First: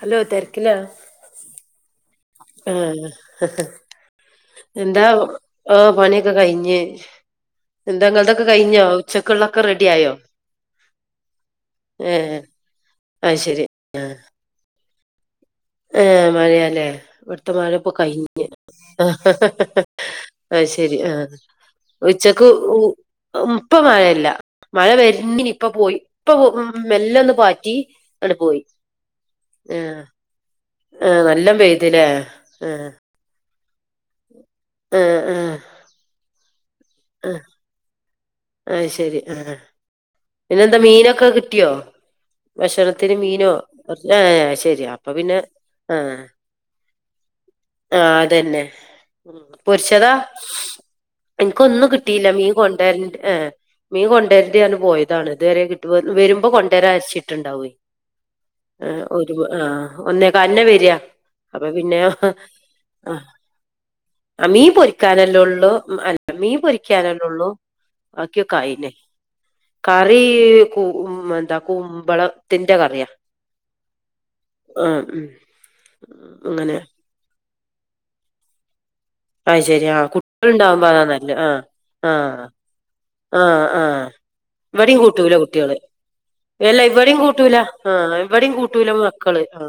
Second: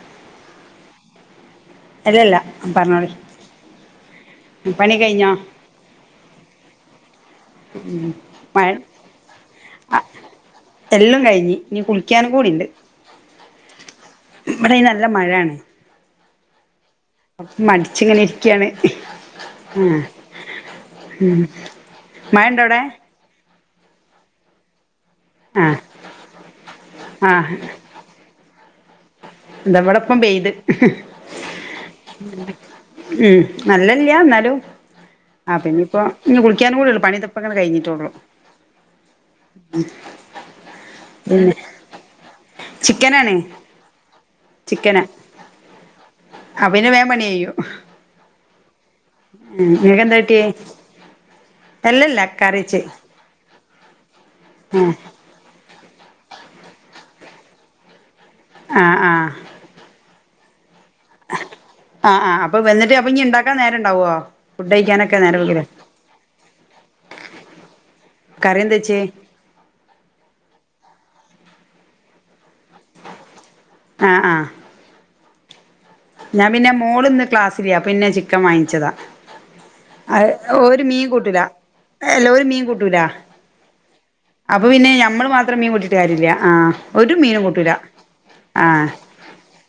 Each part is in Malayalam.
ഹലോ തിരക്കിലാ അല്ലല്ല ആഹ് പറഞ്ഞോളി പണി എന്താ കഴിഞ്ഞോ ഓ പണിയൊക്കെ കഴിഞ്ഞ് എന്താ നിങ്ങളുടേതൊക്കെ മഴ കഴിഞ്ഞോ ഉച്ചക്കുള്ളൊക്കെ റെഡി ആയോ എല്ലാം കഴിഞ്ഞ് ഇനി കുളിക്കാനും ഏഹ് കൂടിയുണ്ട് അത് ശരി നമ്മടെ നല്ല മഴയാണ് ആഹ് മഴയാ അല്ലേ ഇവിടുത്തെ മഴ ഇപ്പൊ മടിച്ചിങ്ങനെ കഴിഞ്ഞ് ഇരിക്കയാണ് ആ അത് ശരി ആ ഉം മഴ ഉച്ചക്ക് ഇണ്ടോ അവിടെ ഇപ്പോ മഴയില്ല മഴ വ ഇങ്ങനെ ആ ഇപ്പോ പോയി ഇപ്പ മെല്ല ആ ഒന്ന് പാറ്റി അങ്ങട്ട് പോയി എന്താ ആഹ് ഇവിടിപ്പം പെയ്ത് ആഹ് നല്ലോം പെയ്തില്ലേ ആ നല്ലതല്ല എന്നാലും ആഹ് ആ പിന്നിപ്പോ ഇനി കുളിക്കാനും കൂടി ഉള്ളൂ പണിയൊക്കെ ഇപ്പോ ആഹ് അങ്ങട്ട് കഴിഞ്ഞിട്ടേയുള്ളു അത് ശരി ആഹ് പിന്നെന്താ മീനൊക്കെ പിന്നെ കിട്ടിയോ ഭക്ഷണത്തിന് ചിക്കനാണ് മീനോ ഇറച്ചി ആഹ് ആഹ് ശരിയാ ചിക്കനാ അപ്പൊ പിന്നെ ആ ആ പിന്നെ വേഗം പണി കഴിയും ആ അത് തന്നെ ഉം നിങ്ങക്ക് പൊരിച്ചതാ എന്താ കിട്ടിയേ ഇൻക്ക് ഒന്നും അല്ലല്ല കിട്ടിയില്ല മീൻ കറി വെച്ച് കൊണ്ടര്ണ്ട് ഏഹ് മീൻ കൊണ്ടരണ്ട്ന്ന് പോയതാണ് ഇതുവരെ കിട് വെരുമ്പോ കൊണ്ടരാരിച്ചിട്ടുണ്ടാവെ ആ ആ ആഹ് ആ ഒരു മ ആഹ് ഒന്നേകാലിനാ വെരാ അപ്പൊ പിന്നെ അപ്പൊ വന്നിട്ട് അപ്പൊ ഇനി ആഹ് ഇണ്ടാക്കാൻ നേരം ഇണ്ടാവോ ആ മീ ഫുഡ് കഴിക്കാനൊക്കെ പൊരിക്കാനല്ലേ നേരം വെളുക്കില്ലേ ഉള്ളൂ അല്ല മീ മീൻ പൊരിക്കാനല്ലേ ഉളളൂ, ബാക്കിയൊക്കെ കറി എന്താ ആയിന്, വെച്ചേ കറി കു ഉം എന്താ കുമ്പളത്തിന്റെ കറിയാ ആഹ് ആഹ് ആഹ് ഉം ഞാൻ പിന്നെ അങ്ങനെ മോള്ന്ന് ക്ലാസ്സില്ലിയെ അപ് പിന്നെ അത് ശരി ആ അത് ഓര് കുട്ടികളുണ്ടാവുമ്പോ അതാ മീൻ നല്ലത് കൂട്ടൂല ആ ആ അല്ല ഓര് മീൻ കൂട്ടൂല ആ ആ അപ്പൊ പിന്നെ ഇവിടെയും ഞമ്മള് കൂട്ടൂല മാത്രം മീൻ കുട്ടികള് കൂട്ടിട്ട് കാര്യല്ല ആഹ് എല്ല ഒരു ഇവിടെയും മീനും കൂട്ടൂല ആഇവിടെയും ആഹ് കൂട്ടൂല പക്കള് ആ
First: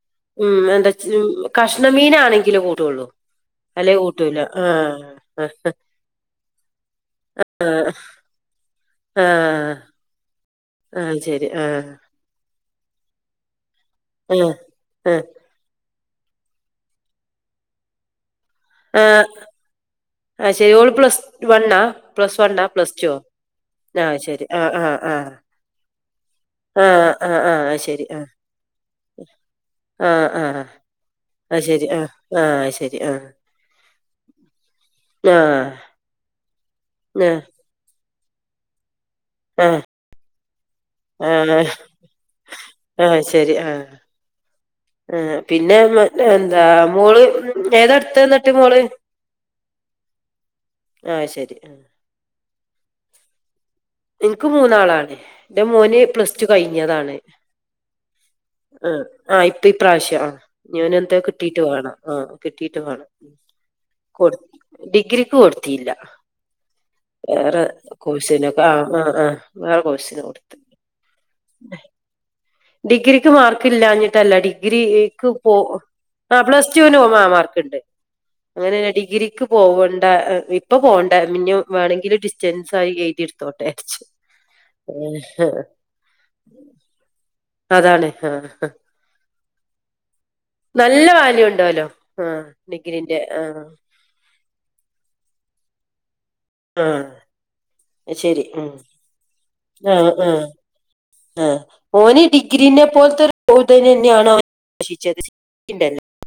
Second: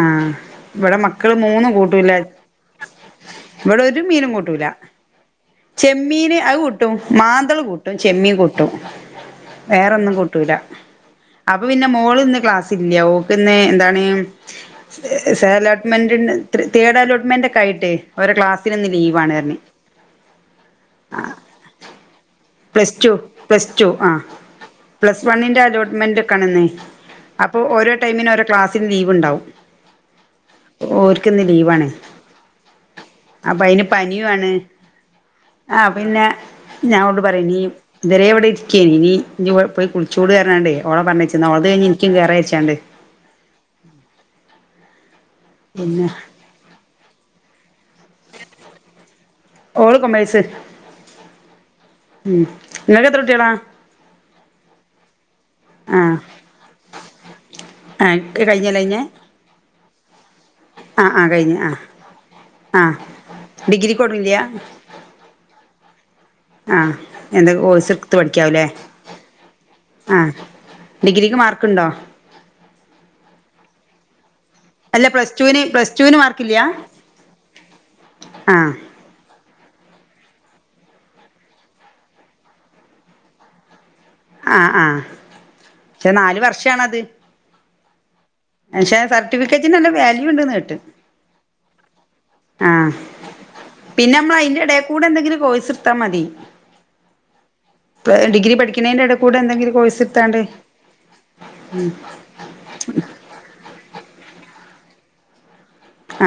ആഹ് ഉ എന്താ ഇവിടെ മക്കള് മൂന്നും കഷ്ണ കൂട്ടൂല മീനാണെങ്കില് കൂടുള്ളൂ ഇവിടെ ഒരു മീനും കൂട്ടൂല ആ ചെമ്മീന് അത് കൂട്ടും മാ മാന്തൾ ആ കൂട്ടും ചെമ്മീൻ കൂട്ടും ആ വേറൊന്നും കൂട്ടൂല ആ, ശരി അപ്പൊ ആ പിന്നെ മോൾ ഇന്ന് ക്ലാസ് ഓക്കന്ന് എന്താണ് ആ ആ സല തേർഡ് അോട്ട്മെന്റ് ഒക്കെ ആയി ട്ട്ഓര ക്ലാസ്സിൽ ഇന്ന് ആ ലീവാണ് ആ ശരി ഓള് പ്ലസ് വണ്ണാ പ്ലസ് വണ്ണാ plus plus two two plus two ആ പ്ലസ് വണ്ണിന്റെ അലോ്മെന്റ് ക്കാണ് ഇന്ന് ആ ആ ആ അപ്പോ ആ, ഓരോ ശരി ആ ടൈമിന് ക്ലാസിന് ലീവ് ഉണ്ടാവും ആ ആ ഓർക്ക്ന്ന് ആ ലീവാണ് ശരി ആ ആ ശരി ആ അപ്പൊ അതിന് പനിയും ആ ണ് ആ ആ് പിന്നെ ഞാനോണ്ട് ആ പറയ നീ ഇവരെ എവിടെ ഇരിക്കനനി ഇ ആ പോയി കുളിച്ചോൂട് പറഞ്ഞാണ്ട് ഓള പറഞ്ഞച്ചന്നാ ആഹ് ഓളത് കഴിഞ്ഞ് ഇ നിക്കും കേയറച്ചാണ്ട് ആ പിന്നെ മ എന്താ മോള് ഏതാ ഏടുത്തത്ത് എന്നിട്ട് മോള് ഓള് കൊമേഴ്സ് ആഹ് ശരി ആ. ഉം നിങ്ങക്ക് എത്ര കുട്ടികളാ എനിക്ക് മൂന്നാളാണ് എന്റെ മോന് പ്ലസ് ടു കഴിഞ്ഞതാണ് ആ ഇക്ക കഴിഞ്ഞല്ലഴിഞ്ഞ ആഹ് ആഹ് ഇപ്പ ഇപ്രാവശ്യം ആ ഞാൻ എന്താ കിട്ടീട്ട് ആഹ് വേണം ആ കിട്ടീട്ട് ആഹ് വേണം കൊ ഡിഗ്രിക്കൊന്നുല്ല ഡിഗ്രിക്ക് കൊടുത്തില്ല ആഹ് എന്താ വേറെ കോഴ്സ് എടുത്ത് കോഴ്സിനൊക്കെ പഠിക്കാവുല്ലേ ആ ആ ആ വേറെ കോഴസിന് ആഹ് കൊടുത്ത് ഡിഗ്രിക്ക് മാർക്കുണ്ടോ ഡിഗ്രിക്ക് മാർക്ക് ഇല്ലാഞ്ഞി അല്ല ഡിഗ്രിക്ക് പ്ലസ് പോ ടുവിന് പ്ലസ് ടുവിന് ആ മാർക്കില്ല പ്ലസ് ടുവിന് മാർക്ണ്ട് ആഹ് അങ്ങനെ ഡിഗ്രിക്ക് പോവന് ഇപ്പൊ പോകണ്ട പിന്നെ വേണമെങ്കിൽ ഡിസ്റ്റൻസ് ആ എഴുതി എടുത്തോട്ടെ വിചാരിച്ചു ആ ആ ഏഹ് പക്ഷെ നാല് വർഷാണത് അതാണ് ആ പക്ഷെ സർട്ടിഫിക്കറ്റിന് നല്ല വാല്യൂ ഉണ്ട്ന്ന് കേട്ട് നല്ല വല്യോ ഉണ്ടല്ലോ ആ ആഹ് ഗ്രിന്റെ ആ പിന്നെ നമ്മൾ അതിന്റെ ഇടൽ കൂടെ എന്തെങ്കിലും കോഴ്സ് എടുത്താൽ മതി ആ ഡിഗ്രി പഠിക്കുന്നതിന്റെ ഇടെകൂടെ എന്തെങ്കിലും കോഴസ് ഇടുത്താണ്ട്. ആ ഓന് ഡിഗ്രി നെ പോലത്തെ ചോദ്യം തന്നെയണോ ആഷിച്ചത് ആ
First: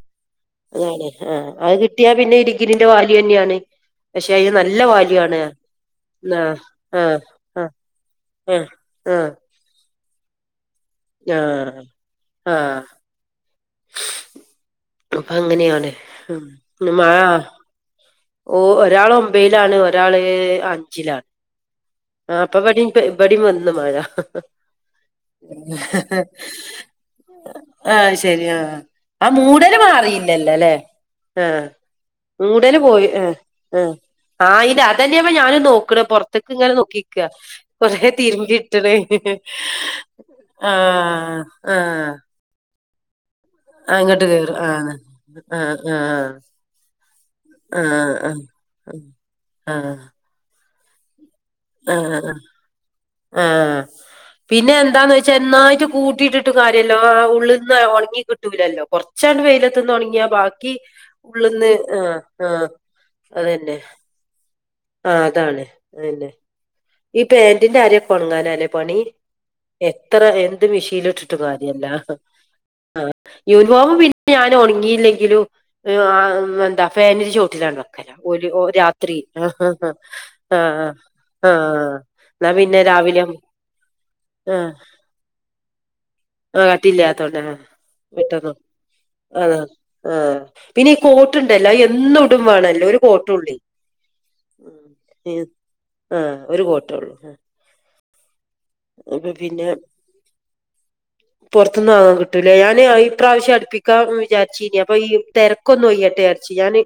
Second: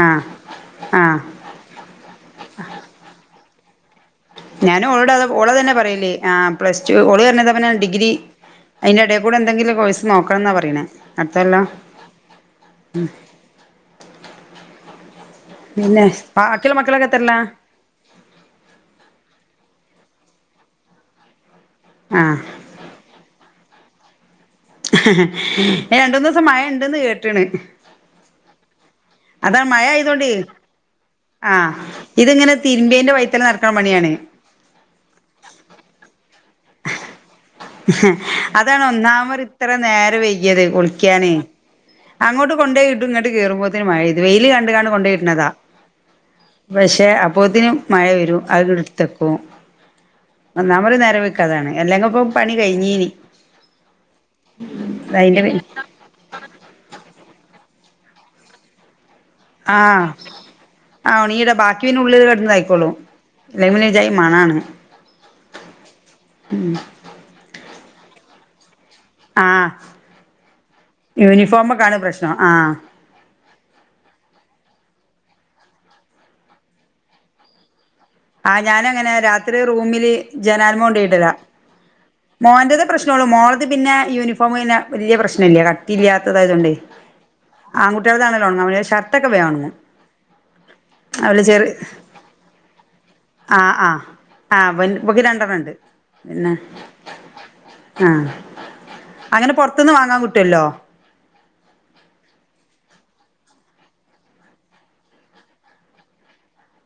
അതെ ആ അത് കിട്ടിയാ പിന്നെ ഇ ഡിഗ്രി ന്റെ വാല്യു ന്നെയാണ്. ഞാനും ഓളോട് ഓള് തന്നെ പറയൽ ആ ആഹ് പ്ലസ് ടു ആഹ് ഓള് പറഞ്ഞത് ആഹ് ഞാൻ ഡിഗ്രി ആഹ് അതിന്റെടൽ കൂടെ ആഹ് എന്തെങ്കിലും കോഴസ് നോക്കണം ന്നാ പറയണേ. അടുത്ത കൊല്ലം പ്പ അങ്ങനെയാണ് പിന്നെ ബാക്കിയുള്ള മ മക്കളൊക്കെ എത്രയിലാ ഓ ഒരാൾ ഒമ്പീലാണ് ഒരാള് അഞ്ചിലാണ്. ആ അപ്പൊ ബിട ബ്‌ടയും വന്ന് മഴ ഹ രണ്ട് ഹ മൂന്ന് ദിവസം മഴ ഉണ്ടെന്ന് കേട്ടണ് ഹ ആ ശരിയാ ആ അതാണ് മൂടല് മഴ ആയതുകൊണ്ട് മാറിയില്ലല്ലോ അല്ലേ ആ ഇതിങ്ങനെ മൂടല് പോയി. തിരുമ്പേന്റെ വൈത്തല നടക്കണ ആ പണിയാണ് ആ ഇത് അതന്നെയ ഞാനും നോക്കണ പുര്ത്തേക്ക് ഇങ്ങനെ നോക്കിക്ക കൊറേ അതാണ് തിരുമ്പിയിട്ടത് ഒന്നാമത് ഇത്ര നേരം വൈകിയത് ആ കുളിക്കാന് ആ അങ്ങോട്ട് കൊണ്ടോയി ഇടും ന്നിട്ട് ഇങ്ങോട്ട് കേയറുമ്പോത്തന് മഴ വെയില് കേറും കണ്ട കാണ് ആഹ് കൊണ്ടയി ഇടുന്നതാ ആഹ് ആഹ് പക്ഷെ അപ്പൊത്തിന് ആഹ് മഴ ആഹ് വരും അത് ഇ ടുത്തക്കും ആഹ് ഒന്നാമത് നേരം വക്കതാണ് അല്ലെങ്കി ഇപ്പ പണിഴിഞ്ഞീന് ആ പിന്നെ എന്താന്ന് വെച്ചാ അതിന്റെ പിന്നെ എന്നായിട്ട് കൂട്ടിട്ടിട്ടും കാര്യല്ലോ ഉള്ളുന്ന് ഉണങ്ങി കിട്ടൂലല്ലോ കൊറ റച്ചാണ്ട് വെയിലത്തന്ന് ആഹ് ഉണങ്ങിയാ ബാക്കി ആ ഉള്ള്ന്ന് ആഹ ആഹ ല്ലൈഒരുജായി മണാണ് ആ അതാണ് അതന്നെ ഈ പാന്റിന്റെ അരൊക്കെ ഒണങ്ങാനല്ലേ. പണി ആഹ് എത്ര എന്ത് മെഷീൽ ഇട്ടിട്ടും കാര്യല്ല. യൂണിഫോമൊക്കാണ് പ്രശ്നം ആഹ് ആ യൂണിഫോം പിന്നെ ഞാൻ ഉണങ്ങി ഇല്ലെങ്കിലും ആ മ്മ് എന്താ ഫാനിന്റെ ചുവട്ടിലാണ്ടോ ഒര ആ ഞാനങ്ങനെ രാത്രി ആ റൂമില് ആഹ് ആഹ മോന്റെത പ്രശ്നം ഉള്ളു മോളത് പിന്നെ യൂണിഫോം ആഹ് പിന്നെ വലിയ പ്രശ്ന ഇല്ല കട്ടി ഇല്ലാത്തതായത് കൊണ്ട് തന്നെ വേഗം അത ഉണങ്ങും ആ പിന്നെ കോട്ട്ണ്ടല്ലോ അതെന്നും ഇടും മാണല്ലോ ആ ആ ആ ബക്ക് രണ്ടെണ്ണം ഉണ്ട് ആ ഒരു കോട്ട് ഉള്ളൂ ആ. ആഹ അങ്ങനെ പൊറത്തന്ന് വാങ്ങാൻ കിട്ടുവല്ലോ പുറത്തുന്ന് വാങ്ങാൻ കിട്ടൂല്ലേ ഞാന് ഈപ്രാവശ്യം അടുപ്പിക്കാൻ വിചാരിചീന് അപ്പൊ ഈ തിരക്കൊന്ന് ഒയ്യാട്ടെ ഞാൻ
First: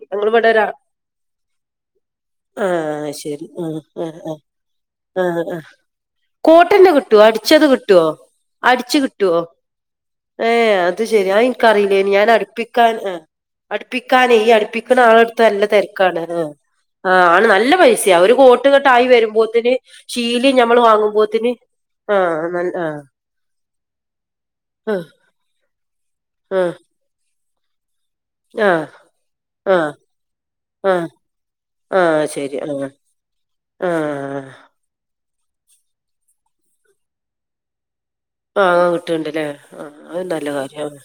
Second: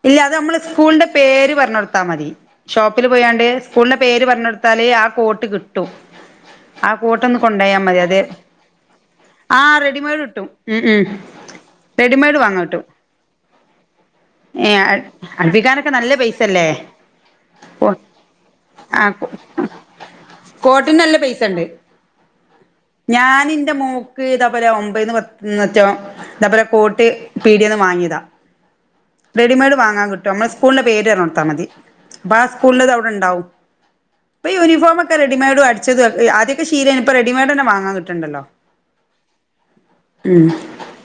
ഇല്ല അത് നമ്മള് സ്കൂളിന്റെ പേര് പറഞ്ഞ കൊടുത്താൽ മതി ഷോപ്പിൽ ആഹ് ശരി പോയാണ്ട് ആഹ് സ്കൂളിന്റെ ആഹ് പേര് ആഹ് പറഞൊട് ത്താലേ ആ കോട്ട് കിട്ടും കോട്ടൻ ആ കിട്ടുവോ കോട്ടൊന്ന് അടിച്ചത് കൊണ്ടോയാ മതി കിട്ടുവോ?? അത് അടിച്ചു കിട്ടുവോ ആ റെഡിമെയ്ഡ് കിട്ടും ഏ ഉം അത് ഉം ശരി ആ നിക്കറിലെനി ഞാൻ റെഡിമെയ്ഡ് വാങ്ങാൻ കിട്ടും അടുപ്പിക്കാൻ ആ അടുപ്പിക്കാൻ ഈ ഏ അടുപ്പിക്കുന്ന ആള അടുത്ത് നല്ല അടുപ്പിക്കാനൊക്കെ നല്ല തിരക്കാണ് പൈസല്ലേ ആ ആണ് നല്ല കോ പൈസ ഒരു കോട്ട്ങ്ങെട്ട ആ ആയി വരുമ്പോത്തിന് ശീലിം നമ്മൾ വാങ്ങുമ്പോത്തിന് ണ്ട് ആഹ് നല്ല ഞാനിന്റെ മോക്ക് ഇതാപലെ ആഹ് ഒൻപതിന് പത്തന്നറ്റോ ന്താ പോലെ കോട്ട് പീടിയന്ന് വാങ്ങിയതാ ആ റെഡിമെയ്ഡ് വാങ്ങാൻ കിട്ടും നമ്മള് സ്കൂളിന്റെ പേര് പറഞ്ഞുകൊടുത്താമതി ആഹ് ആഹ് അപ്പൊ ആ ശരി ആഹ് സ്ക്കൂളിന്റെത് അവിടെണ്ടാവും ഇപ്പ ആഹ് യൂണിഫോമൊക്കെ റെഡിമെയ്ഡും അടിച്ചത് ആദ്യക്കെ ശീലനും ഇപ്പൊ റെഡിമെയ്ഡ്ന്നെ വാങ്ങാൻ കിട്ടും കട്ടും ആ കിട്ടണ്ടല്ലേ ആഹ അത് ഉം നല്ല കാര്യാണ്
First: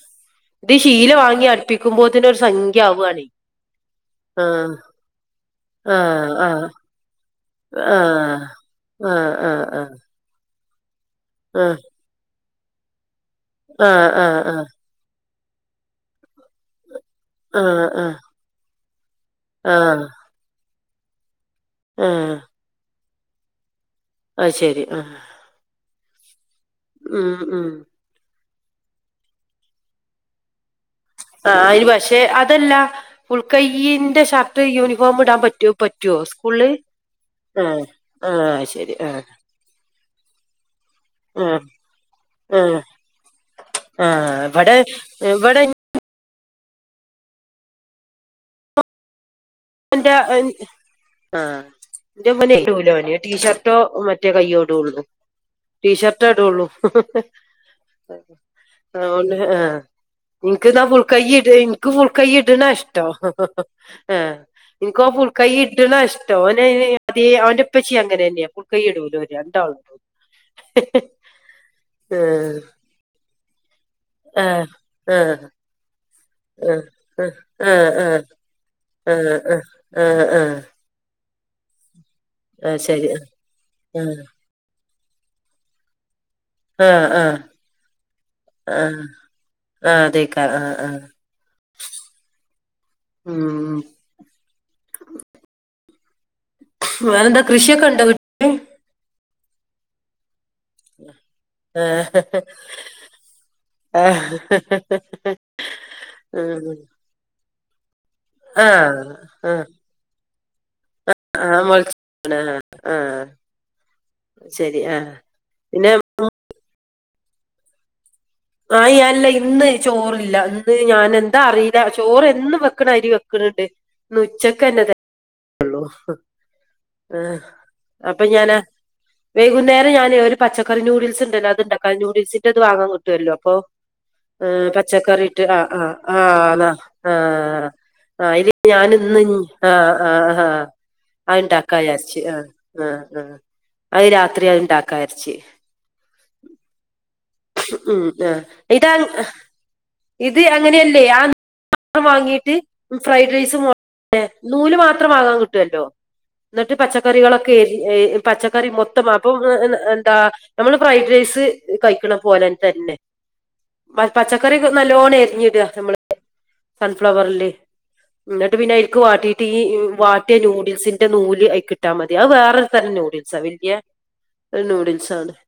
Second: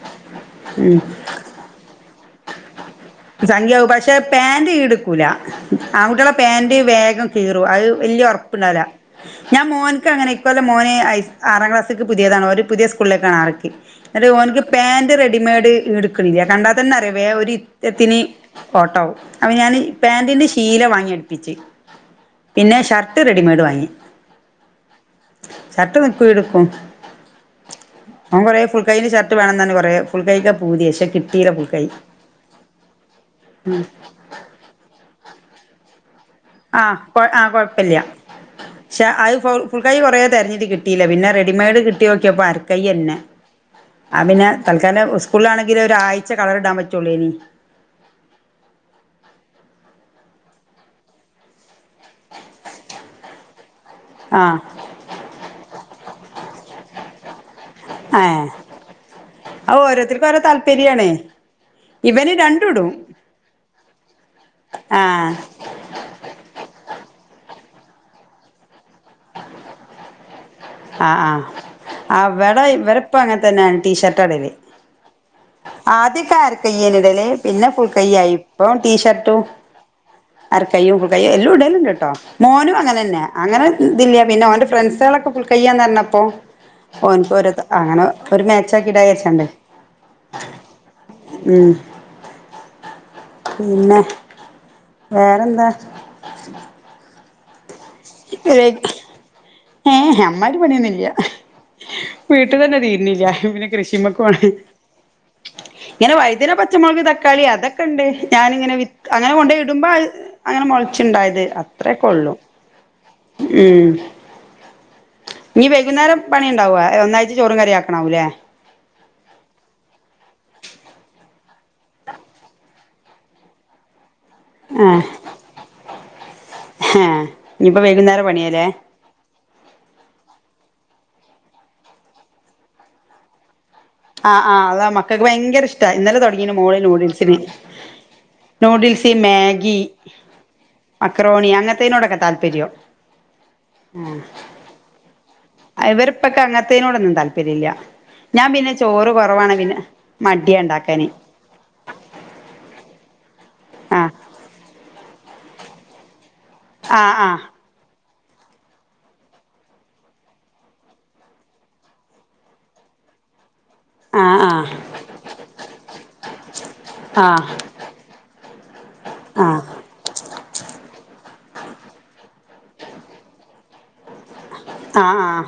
ഇത് ഉം ശീല വാങ്ങി അടുപ്പിക്കുമ്പോത്തി ത്തിന് ഒരു സംഖ്യ ആവുവാണെ സംഖ്യാവും പക്ഷെ പാന്റ്ഈടുക്കൂല ആഹ് ആൺകുട്ടോളെ ആഹ് പാന്റ് വേഗം കീറും അത് വലിയ ഉറപ്പ പ്പ്ണ്ടാവില്ല ആഹ് ഞാൻ ആഹ് ആഹ് മോൻക്കങ്ങനെ ഈ കൊല്ലം ലെമോൻ ഹൈസ് ആറാം ക്ലാസ്ക്ക് പുതിയതാണ് ഓര്പുതിയ സ്കൂളിലേക്ക് ആക്കി ന്നിട്ട് ആഹ് ആഹ് ആഹ് ഒരുപാന്റ് റെഡ ഡിമേട് ഇടുക്കണ്ല്ല കണ്ടാതന്നെ അറിയ വേഒരു ഉ ആഹ് ആഹ് ആഹ് എത്തിന് ഓട്ടാവും അപ്പൊ ഞാനി ആഹ് ആഹ് പാാന്റിന്റെ ശീല വാങ്ങി പിച്ച് പിന്നെ ഷർട്ട് റെഡിമെയഡ് വാങ്ങി അയ്ശെരി ആ ഷർട്ട് നിക്കും ഈടുക്കും ഓർ കുറെ ഫുൾക്കൈന്റെ ഷർട്ട് വേണം പറഞ്ഞ് കുറെ ഫുൾക്കെന്റെ പൂതിയ പക്ഷെ കിട്ടീല ആ ഫുൾ കൈ അന് പക്ഷെ അതല്ല ഫുൾ ക്കൈയിന്റെ ഷർട്ട് യൂണിഫോം ഇടാൻ പറ്റു റ്റു പറ്റോസ് ആ അ കൊഴപ്പില്ല അത് ശരി ക്ഷെ ആഹ് അത് ഫുൾ ഫുൾക്കൈ കുറേ തെരഞ്ഞിട്ട കിട്ട കിട്ടീല പിന്നെ ആഹ് റെഡിമെയ്ഡ് കിട്ടി നോക്കിയപ്പ ആഹ് അരക്കൈന്നെ ആ ആഹ് പിന്നെ ഇവിടെ തൽക്കാലം ഇവിടെ സ്കൂളിലാണെങ്കിൽ ഒരു ആഴി ച്ച കളറിടാൻ പറ്റുള്ളേനി ന്റെ അ ആ ന്റെമൊൻടുലോൻ ടീഷർ ട്ടോ മറ്റേ ആഹ് കയ്യോ ഇടുള്ളൂ ടീഷർേട്ട ഇടുള്ളൂ ഹ്‌ഹ ഏഹ് ആ ഓൻഹ അത് ഓരോരുത്തർക്കും ഓരോ നിക്ക്ന്നാ ഫുൾ താല്പര്യാണ് കൈ ഇട്ന്ന നിക്ക് ഫുൾ കൈ ഇവന് രണ്ടും ഇടും ഇടണ്ടണാഷ്ടം ആഅഅ ഏ നിക്കോന് ആഹ് ഫുൾക്കൈ ഇടണാഷ്ട്ടം ഓനെ അതെ അവന്റെ പ്പച്ചി അങ്ങനെ തന്നെയാ ഫുൾക്കൈ ഇടൂലോ രണ്ടാളു ആ ആഹ് ആ വിടെ ഇവരെപ്പ അങ്ങതനന്നെയാ ആഹ് ആഹ് ആദ്യൊക്കെ അരക്കയ്യേന് ഇടല് പിന്നെ ആ ഫുൾകൈയായി ഇപ്പം ആ ആ ടീഷർട്ടും ആ ആ അരക്കയ്യും ഫുൾ കൈയും എല്ലും ഇടല്ണ്ട്ട്ടോ ആ മോനും ശരി അങ്ങനെന്നെ ആ അങ്ങനെ ഇതില്ല പിന്നെ ഒന്റെ ഫ്രണ്ട്സാളൊക്കെ ഫുൾ കൈ കൈയാന്നാറിഞ്ഞപ്പോ ആ ആ ഓനിക്കൊരുത് അങ്ങനെ ഒരു ആ മാച്ചാക്കി ഇടാവിചാരിച്ചാണ്ടേ ആ അതേക്കാ ആ ആ ഉം ഉം പിന്നെ, വേറെന്താ? വെറെന്താ കൃഷിയൊക്കെണ്ട് [unintelligible] ഏഹ് അമ്മാതിരി പണിയൊന്നുല്ല ആ വീട്ടുതന്നെ തീരുന്നില്ല പിന്നെ ആഹ് കൃഷിമ്മക്കോണെ ഇങ്ങനെ വഴുതിന, ആഹ് പച്ചമൊളക്, തക്കാളി അതൊക്ക് ഞാനിങ്ങനെ വിത്ത് ആഹ് അങ്ങനെ കൊണ്ടോയിടുമ്പോ അങ്ങനെ മൊളച്ച്ണ്ടായത് ആഹ് മൊളച്ച് അത്രേക്കൊള്ളു ആഹ് ആഹ് ഉം ശരി ആഹ് ഇനി പിന്നെ വൈകുന്നേരം പണി ഇണ്ടാവോ? ഏ ഒന്നായിറ്റ് ചോറും, കറിയൂ ആക്കണാവൂല്ലേ? ആഹ് ഞാനല്ല ഇന്ന് ചോറില്ല ഇന്ന് ഞാനെന്താ അറിയില്ല ചോറ് എന്നും വെക്കണാരി വെക്കണണ്ട് ഇന്ന് ഉച്ചക്കന്നെ തെ ആഹ് ഉള്ളൂ ഹേ ആഹ് ഇനിയിപ്പോ അപ്പൊ വൈകുന്നേരം ഞാനാ പണിയല്ലേ വൈകുന്നേരം ഞാന് ഒരു പച്ചക്കറി നൂഡിൽസ് ഇണ്ടല്ലോ അത്ണ്ടാക്കാ നൂഡിൽസിന്റെ അത് വാങ്ങാൻ കിട്ടല്ലോ അപ്പൊ ആഹ് അതാ മക്കൾക്ക് പച്ചക്കറിട്ട് ഭയങ്കര ആഹ് ഇഷ്ടാ ആഹ് ഇന്നലെ ആഹ് തുടങ്ങീന് ആനാ മോള് നൂഡിൽസിന് ആഹ് അയിന് നൂഡിൽസ് ഞാനിന്ന് ഇനി മാഗി ആഹ് ആഹ് ആഹ് മക്രോണി അങ്ങനത്തേനോടൊക്കെ അയ്ണ്ടാക്കവിചാരിച്ച് ആഹ് താല്പര്യം ആഹ് ആഹ് അയ് രാത്രി അയ്ണ്ടാക്കാരിച്ച് ആവരിപ്പൊക്ക അങ്ങനെത്തേനോടൊന്നു ഉം ആഹ് ഇതാ കുറവാണ് പിന്നെ ഇത് മടിയാ അങ്ങനെയല്ലേ ഉണ്ടാക്കാന് മാത്രം വാങ്ങീട്ട് ഫ്രൈഡ് റൈസും ആഹ് നൂല് മാത്രം വാങ്ങാൻ കിട്ടുവല്ലോ എന്നിട്ട് ആഹ് ആഹ് പച്ചക്കറികളൊക്കെ എരി ഏഹ് പച്ചക്കറി മൊത്തം അപ്പൊ ഏ എന്താ നമ്മള് ഫ്രൈഡ് റൈസ് കഴിക്കണം പോലെ തന്നെ പ പച്ചക്കറി ആഹ് നല്ലോണം എരിഞ്ഞിട നമ്മള് സൺഫ്ലവറില് ആഹ് എന്നിട്ട് പിന്നെ അയില്ക്ക് വാട്ടീട്ട് ആഹ് ഈ ആഹ് വാട്ടിയ നൂഡിൽസിന്റെ നൂല് അയ് കിട്ടാ മതി ആത് വേറൊരു തരം നൂഡിൽസാ വെല്യ ആഹ് ആഹ്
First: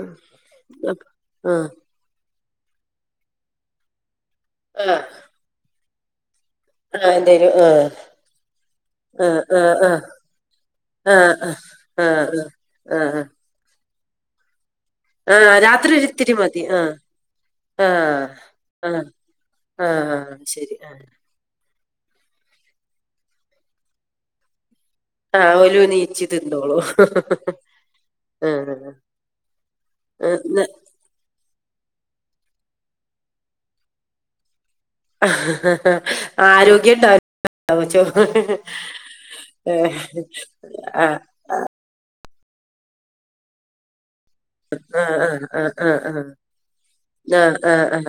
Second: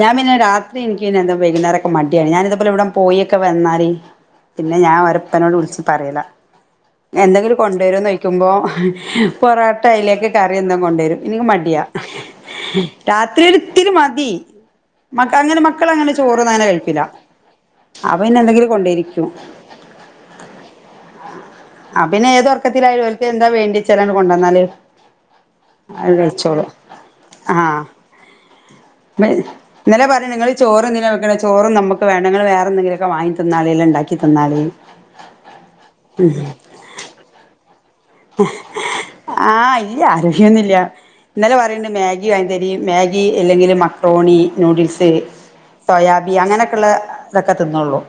ഞാൻ പിന്നെ രാത് ത്രി എനിക്കിന എന്താ ആ വൈുന്നേരംക്കെ മടിയാണ് ഞാനിതപ്പോലെ ഇവിടെ പോയിക്കെ വന്നാല് പിന്നെ ഞാൻ ആ ഒരപ്പനോട് വിളിച്ച് പറയല. ആ എന്തേലും എന്തെങ്കിലും ആ കൊണ്ടുവരോന്ന് ഓയ്ക്കുമ്പോ ആ ആ പൊറോട്ട അയ്ലേക്ക് കറി എന്തും ആ ആ കൊണ്ടുവരും മടിയ ആ ആ ആ ആ രാത്രി ഒരിത്തിരി മതി മക്ക ആ അങ്ങനെ മക്കള അങ്ങനെ ചോറ് ഒന്ന്ങ്ങനെ കഴിപ്പില്ല ആഹ് ആണ് ആഹ് ശെരിയാണ് ആ പിന്നെ ഏത് ഒർക്കത്തിലായാലും ഓല്ക്ക് എന്താ വേണ്ടിച്ചാല് മ്മള് കൊണ്ടുവന്നാല് ആ ഓലു എണിച്ച് തിന്നോളൂ ആഹ് ആ ഇന്നലെ ആ പറയാ നിങ്ങള് ന്ന് ചോറെന്തിന വെക്കണെ ചോറും നമ്മുക്ക് വേണങ്ങൾ വേറെന്തെങ്കിലുക്കെ വാങ്ങി തിന്നാളി അല്ല ഇണ്ടാക്കിതിന്നാളി ആരോഗ്യം ഉണ്ടാവ് [unintelligible] വെച്ചോ ആഹ് ഇല്ല ആരോഗ്യൊന്നുഇല്ല്യ ആ ഇന്നലെ പറയണ് മെ മ്യാഗി വേണ്ട ഇനി മ്യാഗി ഇല്ലെങ്കിൽ മക് റോണി ആ നൂഡിൽസ് ആ ആ ആ ആ സോയാബി അങ്ങനെയൊക്കെയള്ള ഇതൊക്കെ തിന്നോളും.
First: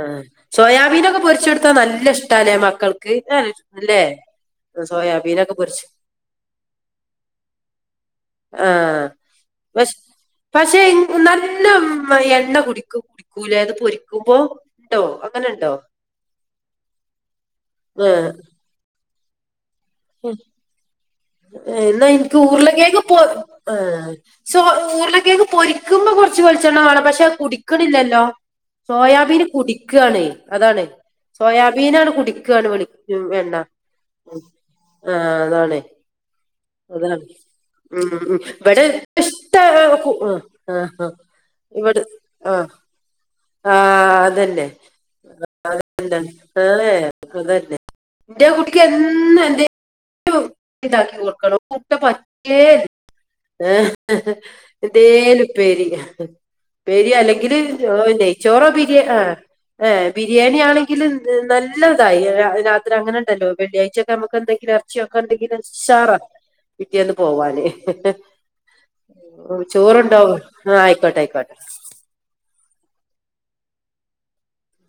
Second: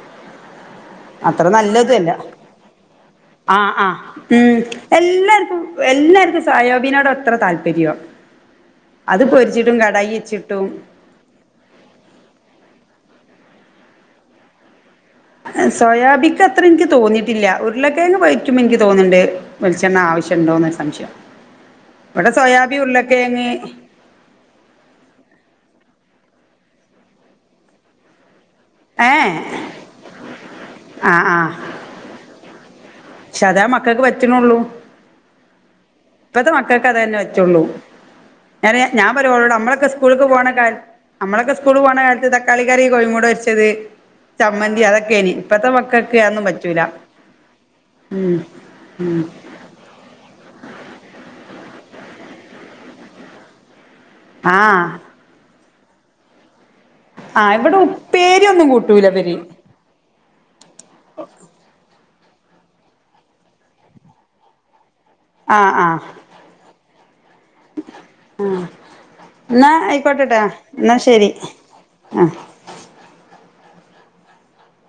ആഹ് സോയാബീനൊക്കെ അത്ര പൊരിച്ചെടുത്താ നല്ലതു നല്ല അല്ല ഇഷ്ടല്ലേ മക്കൾ ആഹ് ആഹ് ഉം സോയാബീനൊക്കെ എല്ലാർക്കും പൊരിച്ച് എല്ലാർക്കും സയോബിനോട് അത്ര താല്പര്യോ- ആഹ് പഷ് വെച്ചിട്ടും പക്ഷെ നല്ല എണ്ണ കുടിക്കും. ക്കുലെ അത് പൊരിക്കുമ്പോ ഉണ്ടോ അങ്ങനെ ഉണ്ടോ സോയാബിക്ക് അത്ര എനിക്ക് തോന്നിയിട്ടില്യാ ആ ഉരുളക്കിഴങ്ങ് പൊരിക്കുമ്പോ എനിക്ക് തോന്നിണ്ട് ആവശ്യണ്ടോന്ന് സംശയം എന്നാ ഇവിടെ എനിക്ക് സോയാബി ഉരുളക്കെങ്ങു പൊ ഉരുളക്കിഴങ്ങ് എ സൊ ഉരുളക്കെങ്ങു പൊരിക്കുമ്പോ കൊർ ച്ച് വെളിച്ചെണ്ണ വേണം പക്ഷെ കുടിക്കണില്ലല്ലോ ഏഹ് സോയാബീന് കുടിക്കാണ് അതാണ് ആഹ് ആഹ് സോയാബീന് ആണ് കുടിക്കയാണ് വെളി പക്ഷെ അതാ മക്കക്ക് പറ്റുന്നുള്ളൂ ആഹ് അതാണെ ഇപ്പത്തെ മക്കക്ക് അത് തന്നെ പറ്റൂള്ളൂ ഉം ഞാന് ഇവിടെ ഞാൻ പറയും ഓളോട് ഇഷ്ട നമ്മളൊക്കെ കു സ്കൂളക്ക് ആഹ് പോണ കാല് ആഹ് നമ്മളൊക്കെ സ്കൂൾ പോണ ഇവിടെ കാലത്ത് തക്കാളി ആഹ് കറി കോഴിമുട ആഹ് അതന്നെ അ ഇപ്പത്തെ [unintelligible] മക്കൾക്ക് അതന്നെ അതൊന്നും പറ്റൂല ഉം എന്റെ കുട്ടിക്ക് ഉം എന്നും എന്തേലും ഇതാക്കികൊട് മുട്ട പറ്റേ ഇല്ല ആഹ് എന്തെലും പ്പേരി പ്പേരി അല്ലെങ്കിൽ ആഹ് ഇവിടെ ചോ ഉപ്പേരി നെയ്ചോറോ ഒന്നും ബിരി കൂട്ടൂല ആ ഇവര് ആ ബിരിയാണി ആണെങ്കിൽ നല്ലതായി രാത്രി അങ്ങനെ ഉണ്ടല്ലോ വെള്ളിയാഴ്ചൊക്കെ നമുക്ക് എന്തെങ്കിലും എറച്ചി ച്ചൊക്കെ ഉണ്ടെങ്കിൽ ആഹ് ആഹ് ഷാറ പിറ്റേന്ന് പോവാന് ഹ് ഹ് എന്നാ ചോറണ്ടാവും ആയിക്കോട്ടെട്ടാ ആഹ് എന്നാ ആയിക്കോട്ടെ ശരി ആയിക്കോട്ടെ ആ